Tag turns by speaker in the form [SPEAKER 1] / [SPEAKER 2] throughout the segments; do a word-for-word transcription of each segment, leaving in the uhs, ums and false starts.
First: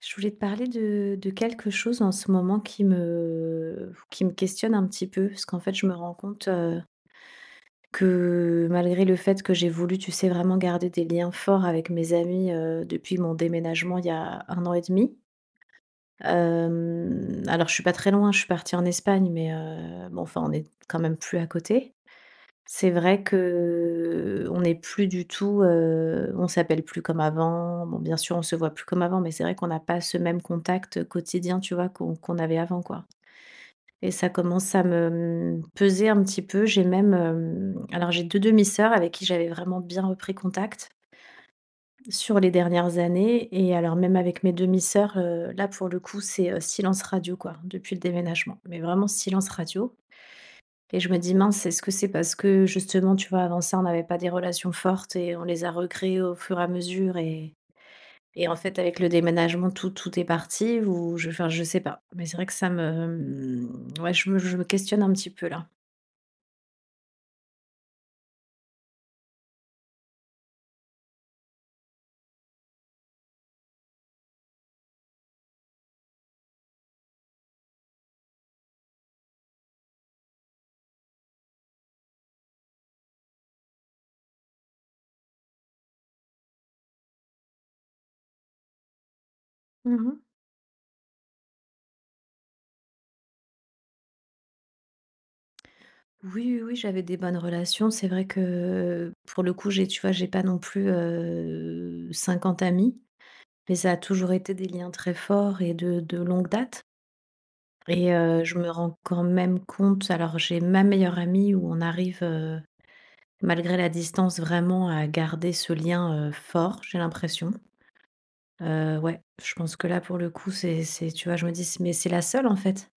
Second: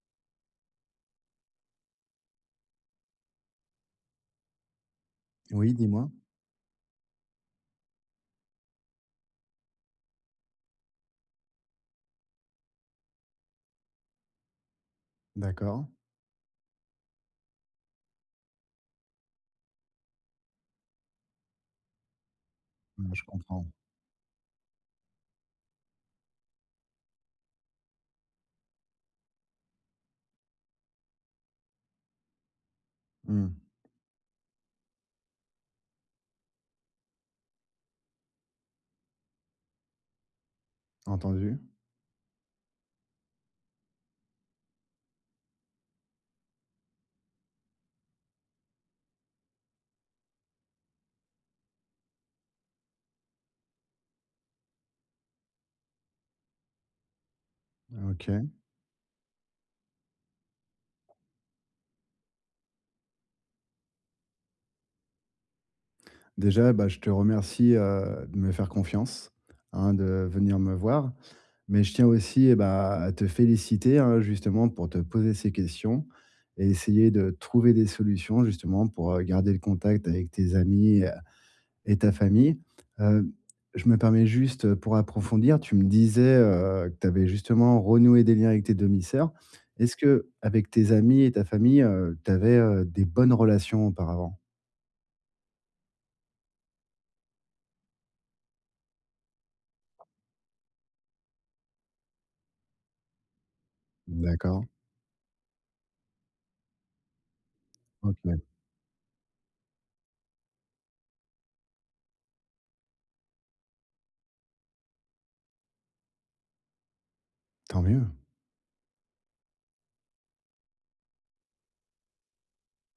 [SPEAKER 1] Je voulais te parler de, de quelque chose en ce moment qui me, qui me questionne un petit peu, parce qu'en fait,
[SPEAKER 2] Oui,
[SPEAKER 1] je me
[SPEAKER 2] dis-moi.
[SPEAKER 1] rends compte euh, que malgré le fait que j'ai voulu, tu sais, vraiment garder des liens forts avec mes amis euh, depuis mon déménagement il y a un an et demi.
[SPEAKER 2] D'accord.
[SPEAKER 1] euh, alors, je suis pas très loin, je suis partie en Espagne, mais euh, bon, enfin, on est quand même plus à côté. C'est
[SPEAKER 2] Ouais,
[SPEAKER 1] vrai
[SPEAKER 2] je comprends.
[SPEAKER 1] que on n'est plus du tout. Heu, on s'appelle plus comme avant. Bon, bien sûr, on se voit plus comme avant, mais c'est vrai qu'on n'a pas ce même contact quotidien, tu vois, qu'on qu'on avait avant, quoi,
[SPEAKER 2] Mmh.
[SPEAKER 1] et ça commence à me, mmh, peser un petit peu. J'ai même, hem, alors j'ai deux demi-sœurs avec qui j'avais vraiment bien repris contact
[SPEAKER 2] Entendu.
[SPEAKER 1] sur les dernières années, et alors même avec mes demi-sœurs, heu, là, pour le coup, c'est, heu, silence radio, quoi, depuis le déménagement, mais vraiment silence radio. Et je me dis: «Mince, est-ce que c'est parce que justement, tu vois, avant ça, on n'avait pas des relations fortes et on les a recréées au fur et à mesure, et et
[SPEAKER 2] OK.
[SPEAKER 1] en fait, avec le déménagement, tout tout est parti?» ou je enfin, je sais pas. Mais c'est vrai que ça me, mmh, ouais, je me je me questionne un petit peu là.
[SPEAKER 2] Déjà, bah, je te remercie, heu, de me faire confiance, hein, de venir me voir. Mais je tiens aussi, eh bah, à te féliciter, hein, justement pour te poser ces questions et essayer de trouver des solutions justement pour, heu, garder le contact avec tes amis, et ta famille. Heu, je me permets juste, pour approfondir, tu me disais, heu, que tu avais justement renoué des liens avec tes demi-sœurs. Est-ce
[SPEAKER 1] Mmh.
[SPEAKER 2] que avec tes amis et ta famille, tu avais, des bonnes relations auparavant?
[SPEAKER 1] Oui, oui, oui, j'avais des bonnes relations. C'est vrai que, pour le coup, j'ai tu vois, j'ai pas non plus, heu, cinquante amis, mais ça a toujours été
[SPEAKER 2] D'accord,
[SPEAKER 1] des liens très forts et de de longue date. Et
[SPEAKER 2] OK,
[SPEAKER 1] heu, je me rends quand même compte, alors j'ai ma meilleure amie où on arrive, heu, malgré la distance, vraiment à garder ce lien, heu, fort, j'ai l'impression.
[SPEAKER 2] tant mieux,
[SPEAKER 1] Heu, ouais, je pense que là pour le coup c'est c'est tu vois, je me dis: «C Mais c'est la seule en fait».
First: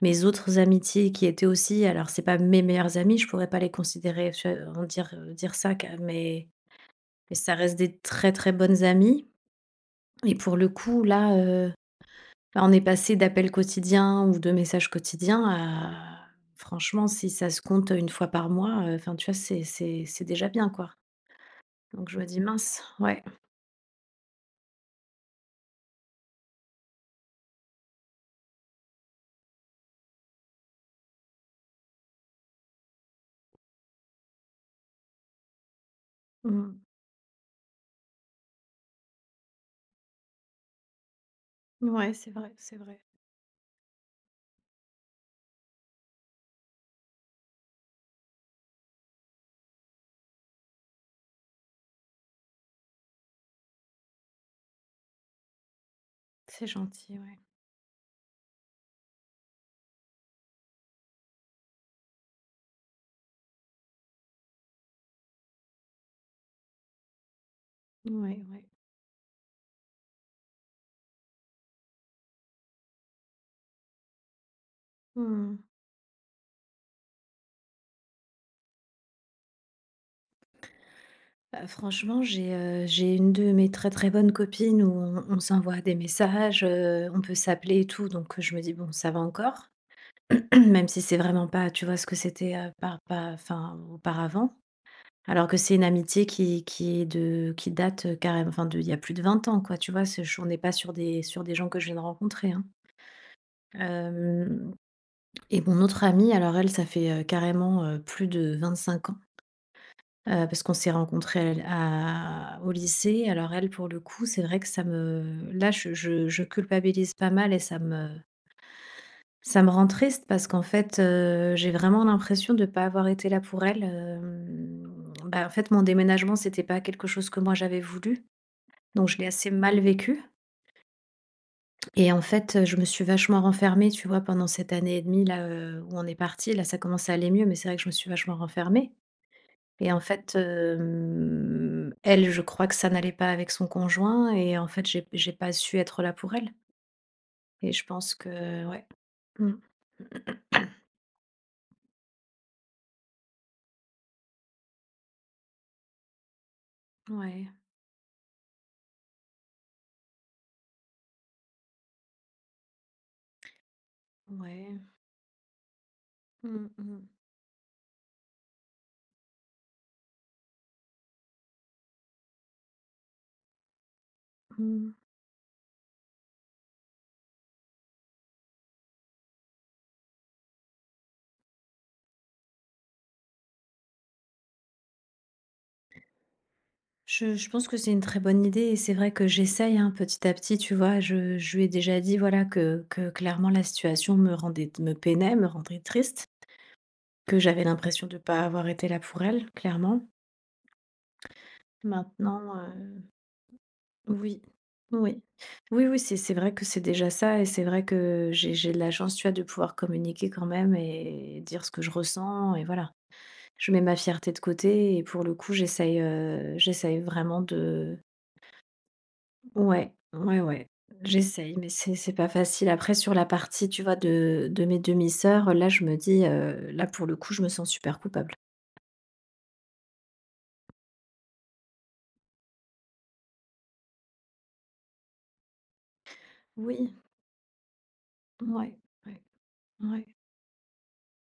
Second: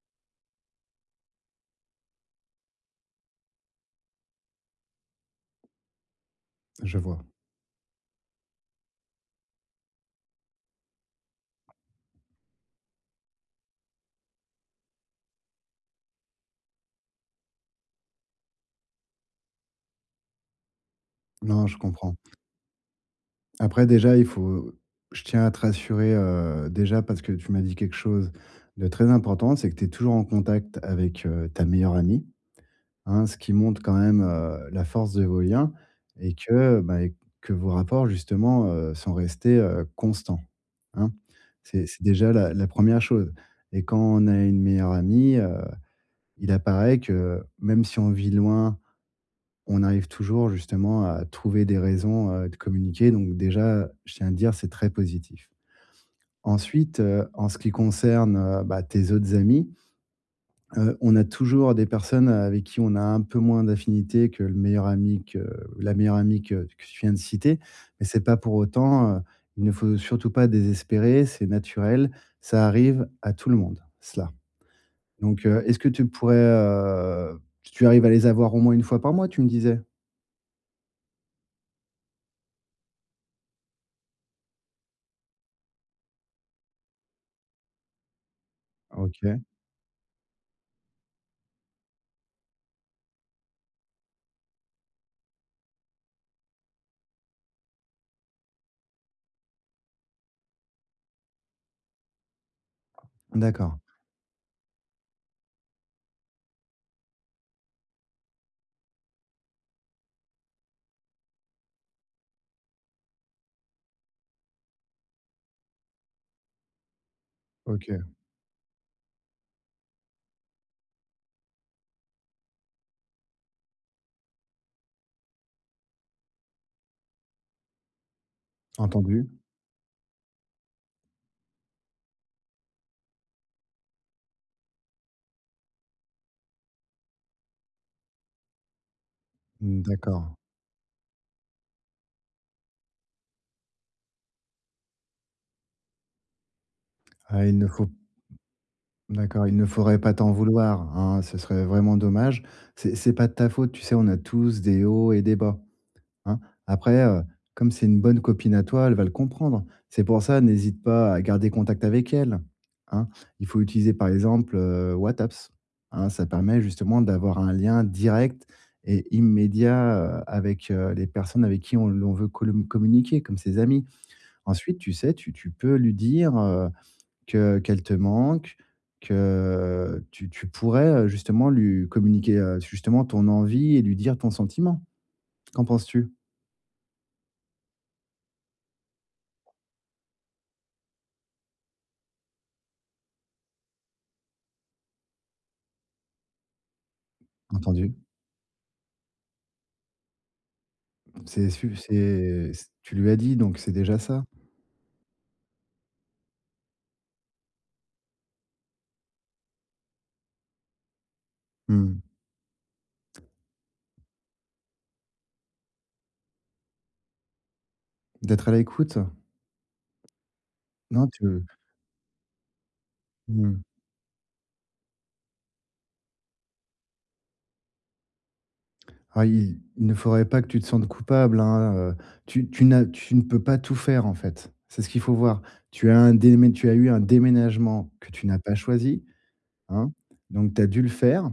[SPEAKER 1] Mes autres amitiés qui étaient aussi, alors c'est pas mes meilleures amies, je pourrais pas les considérer, tu vois, en dire, dire ça ca mais
[SPEAKER 2] je vois.
[SPEAKER 1] mais ça reste des très, très bonnes amies. Et pour le coup là. Bah, on est passé d'appels quotidiens ou de messages quotidiens à, franchement, si ça se compte une fois par mois, heu, enfin, tu vois, c'est c'est c'est déjà bien, quoi.
[SPEAKER 2] Non, je
[SPEAKER 1] Donc
[SPEAKER 2] comprends.
[SPEAKER 1] je me dis: «Mince», ouais.
[SPEAKER 2] Après déjà, il faut je tiens à te rassurer, heu, déjà parce que tu m'as dit quelque chose de très important, c'est que tu es toujours en contact avec, heu, ta meilleure amie, hein, ce qui montre quand même, heu, la force de vos liens et
[SPEAKER 1] Mmh.
[SPEAKER 2] que, bah, et que vos rapports justement, heu, sont restés, heu, constants, hein. C'est c'est
[SPEAKER 1] Ouais, c'est
[SPEAKER 2] déjà
[SPEAKER 1] vrai,
[SPEAKER 2] la la
[SPEAKER 1] c'est vrai.
[SPEAKER 2] première chose et quand on a une meilleure amie, heu, il apparaît que même si on vit loin, on arrive toujours justement à trouver des raisons, heu, de communiquer donc déjà, je tiens à dire, c'est très positif.
[SPEAKER 1] C'est
[SPEAKER 2] Ensuite,
[SPEAKER 1] gentil,
[SPEAKER 2] heu,
[SPEAKER 1] ouais.
[SPEAKER 2] en ce qui concerne, heu, bah, tes autres amis, Heu, on a toujours des personnes avec qui on a un peu moins d'affinité que le meilleur ami que la meilleure amie que que tu viens de citer, mais c'est pas
[SPEAKER 1] Ouais,
[SPEAKER 2] pour
[SPEAKER 1] ouais.
[SPEAKER 2] autant, heu, il ne faut surtout pas désespérer, c'est naturel, ça arrive à tout le monde, cela. Donc,
[SPEAKER 1] Mmh.
[SPEAKER 2] heu, est-ce que tu pourrais, heu, tu arrives à les avoir au moins une fois par mois, tu me disais?
[SPEAKER 1] Bah, franchement, j'ai, heu, j'ai une de mes très, très bonnes copines où on on s'envoie des messages, heu, on peut s'appeler et tout, donc heu, je me dis: «Bon, ça va
[SPEAKER 2] OK,
[SPEAKER 1] encore», même si c'est vraiment pas, tu vois, ce que c'était, heu, par par enfin, auparavant. Alors que c'est une amitié qui qui est de qui date, heu, carrém enfin, de, il y a plus de vingt ans, quoi, tu vois? C'est ch on n'est pas sur des sur des gens que je viens de rencontrer, hein.
[SPEAKER 2] d'accord,
[SPEAKER 1] Hem Et mon autre amie, alors elle, ça fait, heu, carrément, heu, plus de vingt-cinq ans, heu, parce qu'on s'est rencontrés à à au lycée. Alors elle, pour le coup, c'est vrai que ça me là, je je je culpabilise pas mal, et ça
[SPEAKER 2] OK,
[SPEAKER 1] me ça me rend triste parce qu'en fait, heu, j'ai vraiment l'impression de ne pas avoir été là pour elle. Hem, bah, en fait, mon déménagement, c'était pas quelque chose que moi j'avais voulu. Donc je l'ai
[SPEAKER 2] entendu.
[SPEAKER 1] assez mal vécu et en fait, heu, je me suis vachement renfermée, tu vois? Pendant cette année et demie là, heu, où on est parti. Là, ça commence à aller mieux, mais c'est vrai que je me suis vachement renfermée, et en fait,
[SPEAKER 2] D'accord.
[SPEAKER 1] hem, elle, je crois que ça n'allait pas avec son conjoint, et en fait, j'ai j'ai pas su être là pour elle,
[SPEAKER 2] Ah, il ne
[SPEAKER 1] et je
[SPEAKER 2] faut
[SPEAKER 1] pense que ouais.
[SPEAKER 2] D'accord,
[SPEAKER 1] Mmh.
[SPEAKER 2] il ne faudrait pas t'en vouloir, hein, ce serait vraiment dommage. C'est c'est pas de ta faute, tu sais, on a tous des hauts et des bas, hein. Après, heu,
[SPEAKER 1] Ouais,
[SPEAKER 2] comme c'est une bonne copine à toi, elle va le comprendre. C'est pour ça, n'hésite pas à garder contact avec elle, hein. Il faut utiliser, par exemple,
[SPEAKER 1] ouais.
[SPEAKER 2] heu, WhatsApps, hein. Ça permet
[SPEAKER 1] Mmh mh.
[SPEAKER 2] justement d'avoir un lien direct et immédiat, heu, avec, heu, les personnes avec qui on l'on veut colom communiquer, comme ses amis. Ensuite,
[SPEAKER 1] Mmh.
[SPEAKER 2] tu sais, tu tu peux lui dire, heu, que qu'elle te manque, que tu tu pourrais, heu, justement lui communiquer, heu, justement ton envie et lui dire ton sentiment. Qu'en penses-tu?
[SPEAKER 1] Je je pense que c'est une très bonne idée et c'est vrai que j'essaye, hein, petit à petit, tu vois? Je je lui ai déjà dit, voilà, que que clairement la situation me rendait, me peinait, me rendait triste, que j'avais
[SPEAKER 2] Entendu.
[SPEAKER 1] l'impression de ne pas avoir été là pour elle, clairement.
[SPEAKER 2] C'est su
[SPEAKER 1] Maintenant,
[SPEAKER 2] c'est tu
[SPEAKER 1] heu,
[SPEAKER 2] lui as dit, donc c'est déjà ça.
[SPEAKER 1] oui, oui. Oui, oui, c'est c'est vrai que c'est déjà ça et c'est vrai que j'ai j'ai de la chance, tu vois, de pouvoir communiquer quand même et dire ce que je
[SPEAKER 2] Mmh.
[SPEAKER 1] ressens et voilà. Je mets ma fierté de côté et pour le coup, j'essaye, heu, j'essaye vraiment de.
[SPEAKER 2] D'être à l'écoute.
[SPEAKER 1] Ouais, ouais, ouais.
[SPEAKER 2] Non, tu
[SPEAKER 1] J'essaye, mais c'est c'est pas facile. Après, sur la
[SPEAKER 2] Mmh.
[SPEAKER 1] partie, tu vois, de, de mes demi-sœurs, là, je me dis, euh, là, pour le coup, je me sens super coupable.
[SPEAKER 2] Ah, il il ne faudrait pas que tu te sentes coupable, hein, heu, tu tu n'as tu ne peux pas tout faire, en fait. C'est ce qu'il faut voir. Tu as un démé tu as eu
[SPEAKER 1] Oui,
[SPEAKER 2] un déménagement que tu n'as pas
[SPEAKER 1] ouais,
[SPEAKER 2] choisi,
[SPEAKER 1] ouais,
[SPEAKER 2] hein,
[SPEAKER 1] ouais,
[SPEAKER 2] donc tu as dû le faire,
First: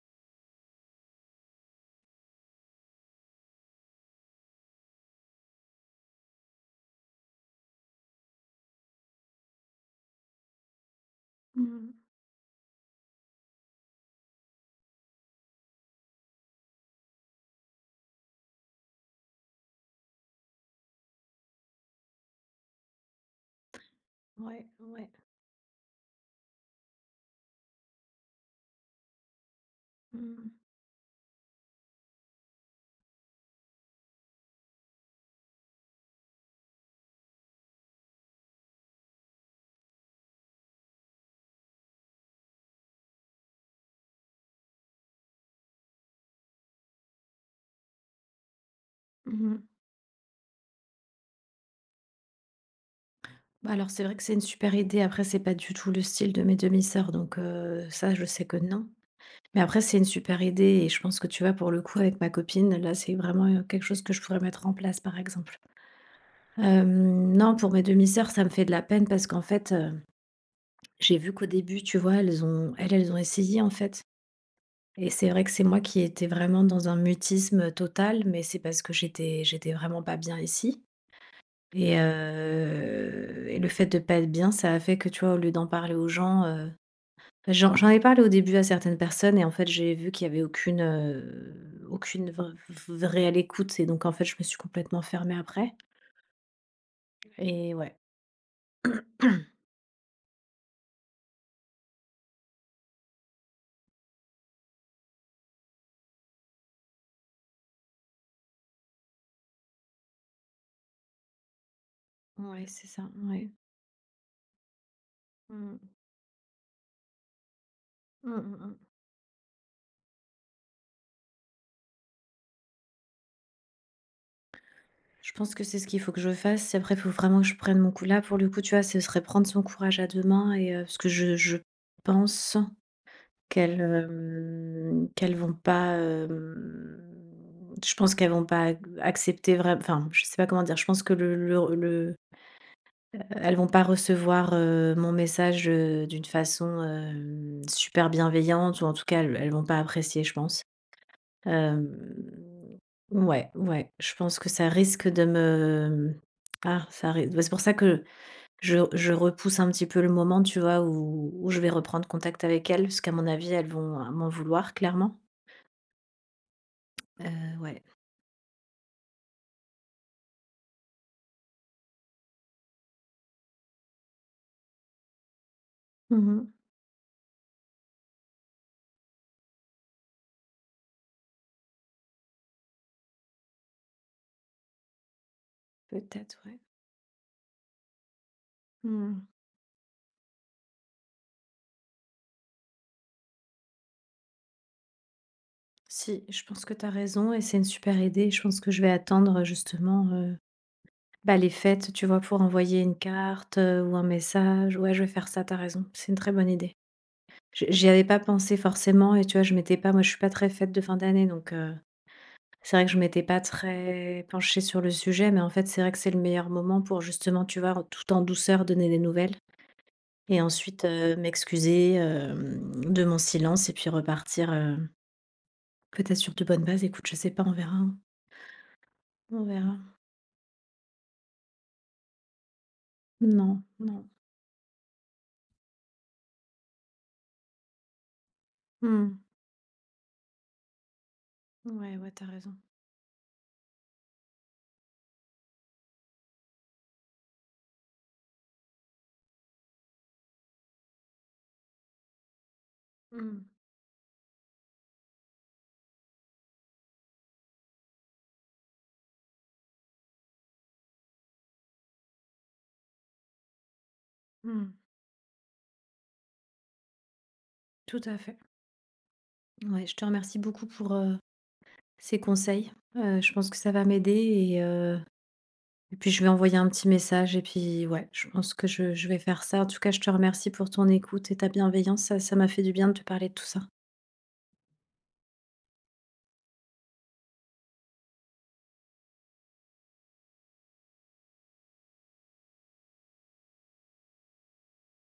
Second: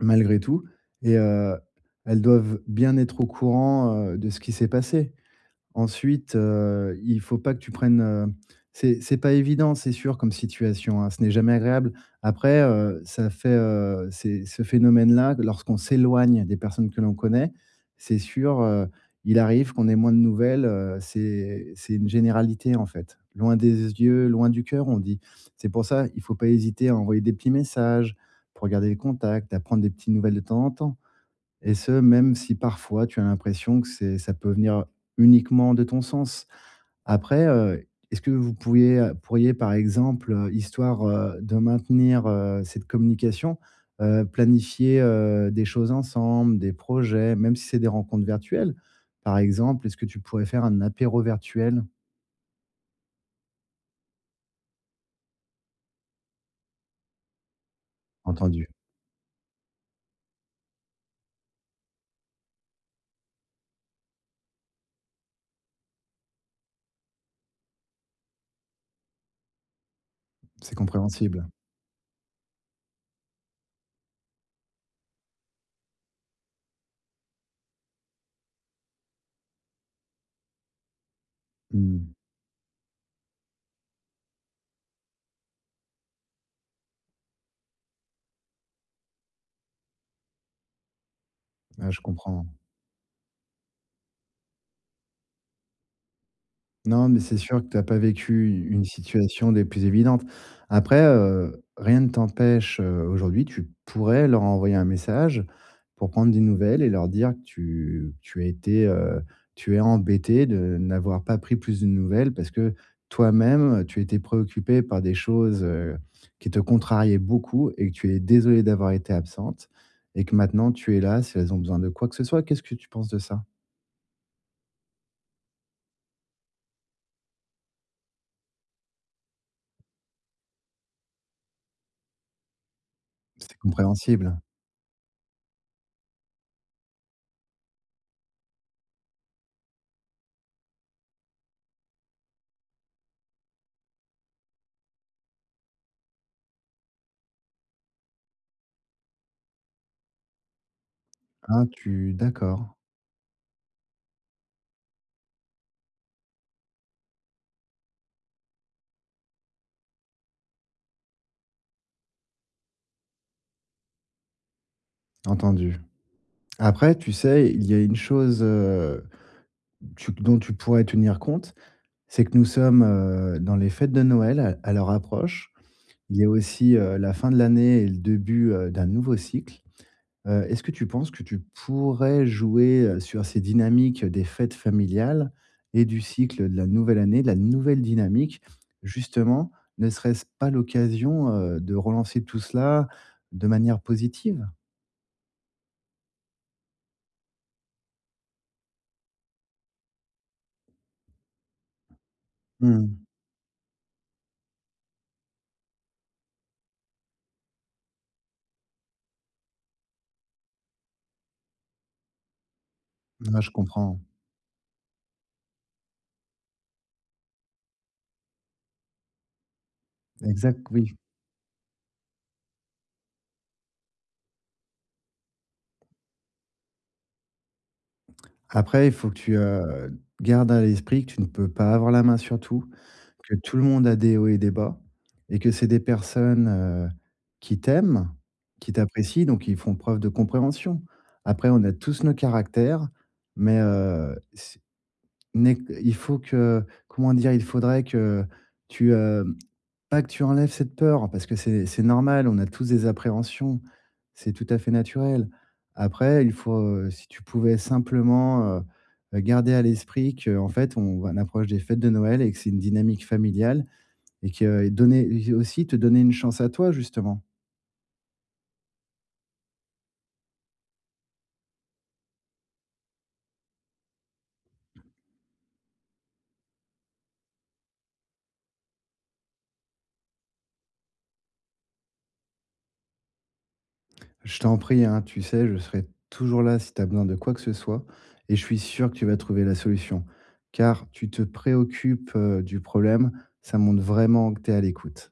[SPEAKER 2] malgré tout et heu, elles doivent bien être au courant, heu, de ce qui s'est passé. Ensuite, heu, il faut pas que tu prennes, heu, c'est c'est pas évident, c'est sûr comme situation, hein, ce n'est jamais
[SPEAKER 1] mhm,
[SPEAKER 2] agréable. Après, heu, ça fait, heu, c'est ce phénomène-là, lorsqu'on s'éloigne des personnes que l'on connaît, c'est sûr, heu, il arrive qu'on ait moins de nouvelles, heu, c'est c'est une généralité, en fait. «Loin des yeux, loin du
[SPEAKER 1] ouais,
[SPEAKER 2] cœur», on
[SPEAKER 1] ouais.
[SPEAKER 2] dit. C'est pour ça, il faut pas hésiter à envoyer des petits messages pour garder le contact, à prendre des petites nouvelles de
[SPEAKER 1] Mhm,
[SPEAKER 2] temps en temps. Et ce, même si parfois tu as l'impression que c'est ça peut venir uniquement de ton sens. Après, heu, est-ce que vous pourriez, pourriez par exemple, heu, histoire, heu, de maintenir, heu, cette communication, heu, planifier, heu, des choses ensemble, des projets, même si c'est des rencontres virtuelles? Par
[SPEAKER 1] mhm.
[SPEAKER 2] exemple, est-ce que tu pourrais faire un apéro virtuel?
[SPEAKER 1] Bah, alors, c'est vrai que c'est une super idée. Après, c'est pas du tout le style de mes demi-sœurs, donc euh, ça, je sais que
[SPEAKER 2] Entendu,
[SPEAKER 1] non. Mais après, c'est une super idée et je pense que, tu vois, pour le coup, avec ma copine, là, c'est vraiment euh, quelque chose que je pourrais mettre en place, par exemple. Euh, non, pour mes demi-sœurs, ça me fait de la peine parce qu'en fait,
[SPEAKER 2] c'est
[SPEAKER 1] j'ai vu qu'au
[SPEAKER 2] compréhensible.
[SPEAKER 1] début, tu vois, elles ont elles, elles ont essayé, en fait. Et c'est vrai que c'est moi qui étais vraiment dans un mutisme total, mais c'est parce que j'étais j'étais vraiment pas bien ici, et
[SPEAKER 2] Mmh.
[SPEAKER 1] heu et le fait de pas être bien, ça a fait que, tu vois, au lieu d'en parler aux gens, heu, j'en j'en ai parlé au début à certaines personnes, et en fait, j'ai vu qu'il y avait aucune, heu,
[SPEAKER 2] Ah, je
[SPEAKER 1] aucune
[SPEAKER 2] comprends.
[SPEAKER 1] vr v réelle écoute, et donc en fait, je me suis complètement fermée après.
[SPEAKER 2] Non, mais c'est sûr que
[SPEAKER 1] Et
[SPEAKER 2] tu as
[SPEAKER 1] ouais,
[SPEAKER 2] pas vécu une situation des plus évidentes. Après, heu, rien ne t'empêche, heu, aujourd'hui, tu pourrais leur envoyer un message pour prendre des nouvelles et leur dire que tu tu as été, heu, tu es embêté de n'avoir pas pris plus de nouvelles parce
[SPEAKER 1] ouais,
[SPEAKER 2] que
[SPEAKER 1] c'est ça, ouais.
[SPEAKER 2] toi-même, tu étais préoccupé par des choses,
[SPEAKER 1] Mmh.
[SPEAKER 2] heu, qui te contrariaient beaucoup et que tu es
[SPEAKER 1] Mmh
[SPEAKER 2] désolé
[SPEAKER 1] mh.
[SPEAKER 2] d'avoir été absente et que maintenant tu es là si elles ont besoin de quoi que ce soit. Qu'est-ce que tu penses de ça?
[SPEAKER 1] Je pense que c'est ce qu'il faut que je fasse. Si. Après, il faut vraiment que je prenne mon coup. Là, pour le coup, tu vois, ce serait prendre son courage à deux mains, et euh, parce que je, je pense
[SPEAKER 2] C'est
[SPEAKER 1] qu'elles
[SPEAKER 2] compréhensible.
[SPEAKER 1] euh, qu'elles vont pas. euh, je pense qu'elles vont pas accepter vraiment. Enfin, je sais pas comment dire. Je pense que le, le, le- elles vont pas recevoir euh, mon message euh, d'une façon euh, super bienveillante, ou en tout cas, elles, elles vont pas apprécier, je pense.
[SPEAKER 2] Ah
[SPEAKER 1] Hem,
[SPEAKER 2] tu D'accord,
[SPEAKER 1] ouais, ouais, je pense que ça risque de me ah, ça ri bah, c'est pour ça que je je repousse un petit peu le moment, tu vois, où où je vais reprendre contact avec elles, parce qu'à mon avis, elles vont, euh, m'en vouloir clairement.
[SPEAKER 2] entendu. Après, tu sais,
[SPEAKER 1] Heu,
[SPEAKER 2] il y a
[SPEAKER 1] ouais.
[SPEAKER 2] une chose, heu, tu dont tu pourrais tenir compte, c'est que nous sommes, heu, dans les fêtes de Noël à à leur approche. Il y a
[SPEAKER 1] Mmh.
[SPEAKER 2] aussi, heu, la fin de l'année et le début, heu, d'un nouveau cycle. Heu, est-ce que tu penses que tu pourrais jouer, heu, sur ces dynamiques des fêtes familiales et du
[SPEAKER 1] Peut-être,
[SPEAKER 2] cycle de
[SPEAKER 1] ouais.
[SPEAKER 2] la nouvelle année, de la nouvelle dynamique?
[SPEAKER 1] Mmh.
[SPEAKER 2] Justement, ne serait-ce pas l'occasion, heu, de relancer tout cela de manière positive?
[SPEAKER 1] Si, je pense que tu as raison et c'est une super idée. Je pense que je vais attendre, justement, heu, bah, les fêtes, tu vois, pour envoyer une
[SPEAKER 2] Mmh.
[SPEAKER 1] carte, heu, ou un message. Ouais, je vais faire ça, tu as raison. C'est une très bonne idée. J j'y avais pas pensé forcément et tu vois, je m'étais pas moi, je suis pas très fête de fin d'année, donc heu, c'est vrai que je m'étais pas
[SPEAKER 2] Ouais, je comprends.
[SPEAKER 1] très penchée sur le sujet, mais en fait, c'est vrai que c'est le meilleur moment pour, justement, tu vois, tout en douceur, donner des nouvelles et
[SPEAKER 2] Exact,
[SPEAKER 1] ensuite,
[SPEAKER 2] oui.
[SPEAKER 1] heu, m'excuser, hem, de mon silence et puis repartir, heu, peut-être sur de bonnes bases. Écoute, je sais pas, on verra, hein.
[SPEAKER 2] Après, il faut que tu,
[SPEAKER 1] On verra.
[SPEAKER 2] heu, gardes à l'esprit que tu ne peux pas avoir la main sur tout, que
[SPEAKER 1] Non,
[SPEAKER 2] tout le monde a
[SPEAKER 1] non.
[SPEAKER 2] des hauts et des bas et que c'est des personnes, heu, qui t'aiment, qui
[SPEAKER 1] Mmh.
[SPEAKER 2] t'apprécient, donc ils font preuve de compréhension. Après, on a
[SPEAKER 1] Ouais,
[SPEAKER 2] tous
[SPEAKER 1] ouais,
[SPEAKER 2] nos
[SPEAKER 1] t'as raison.
[SPEAKER 2] caractères, mais, heu, c'est n'est il faut que comment dire? Il faudrait que tu, pas que tu enlèves cette peur, parce que c'est c'est normal, on a tous des
[SPEAKER 1] Mmh.
[SPEAKER 2] appréhensions, c'est tout à fait naturel. Après, il faut, heu, si tu pouvais simplement, heu heu, garder à l'esprit que, en fait, on on approche des fêtes de Noël et que c'est une dynamique familiale et que euh, et
[SPEAKER 1] Mmh.
[SPEAKER 2] donner aussi te donner une chance à toi, justement.
[SPEAKER 1] Tout à fait. Ouais, je te remercie beaucoup pour, heu, ces conseils. Heu, je pense que ça va m'aider et heu Et puis, je vais envoyer un petit message et puis ouais, je pense que je je vais faire ça. En tout cas, je te remercie pour ton écoute et ta bienveillance. Ça ça m'a fait du bien de te parler de tout ça.
[SPEAKER 2] Je t'en prie, hein, tu sais, je serai toujours là si tu as besoin de quoi que ce soit et je suis sûr que tu vas trouver la solution, car tu te préoccupes, heu, du problème, ça montre vraiment que tu es à l'écoute.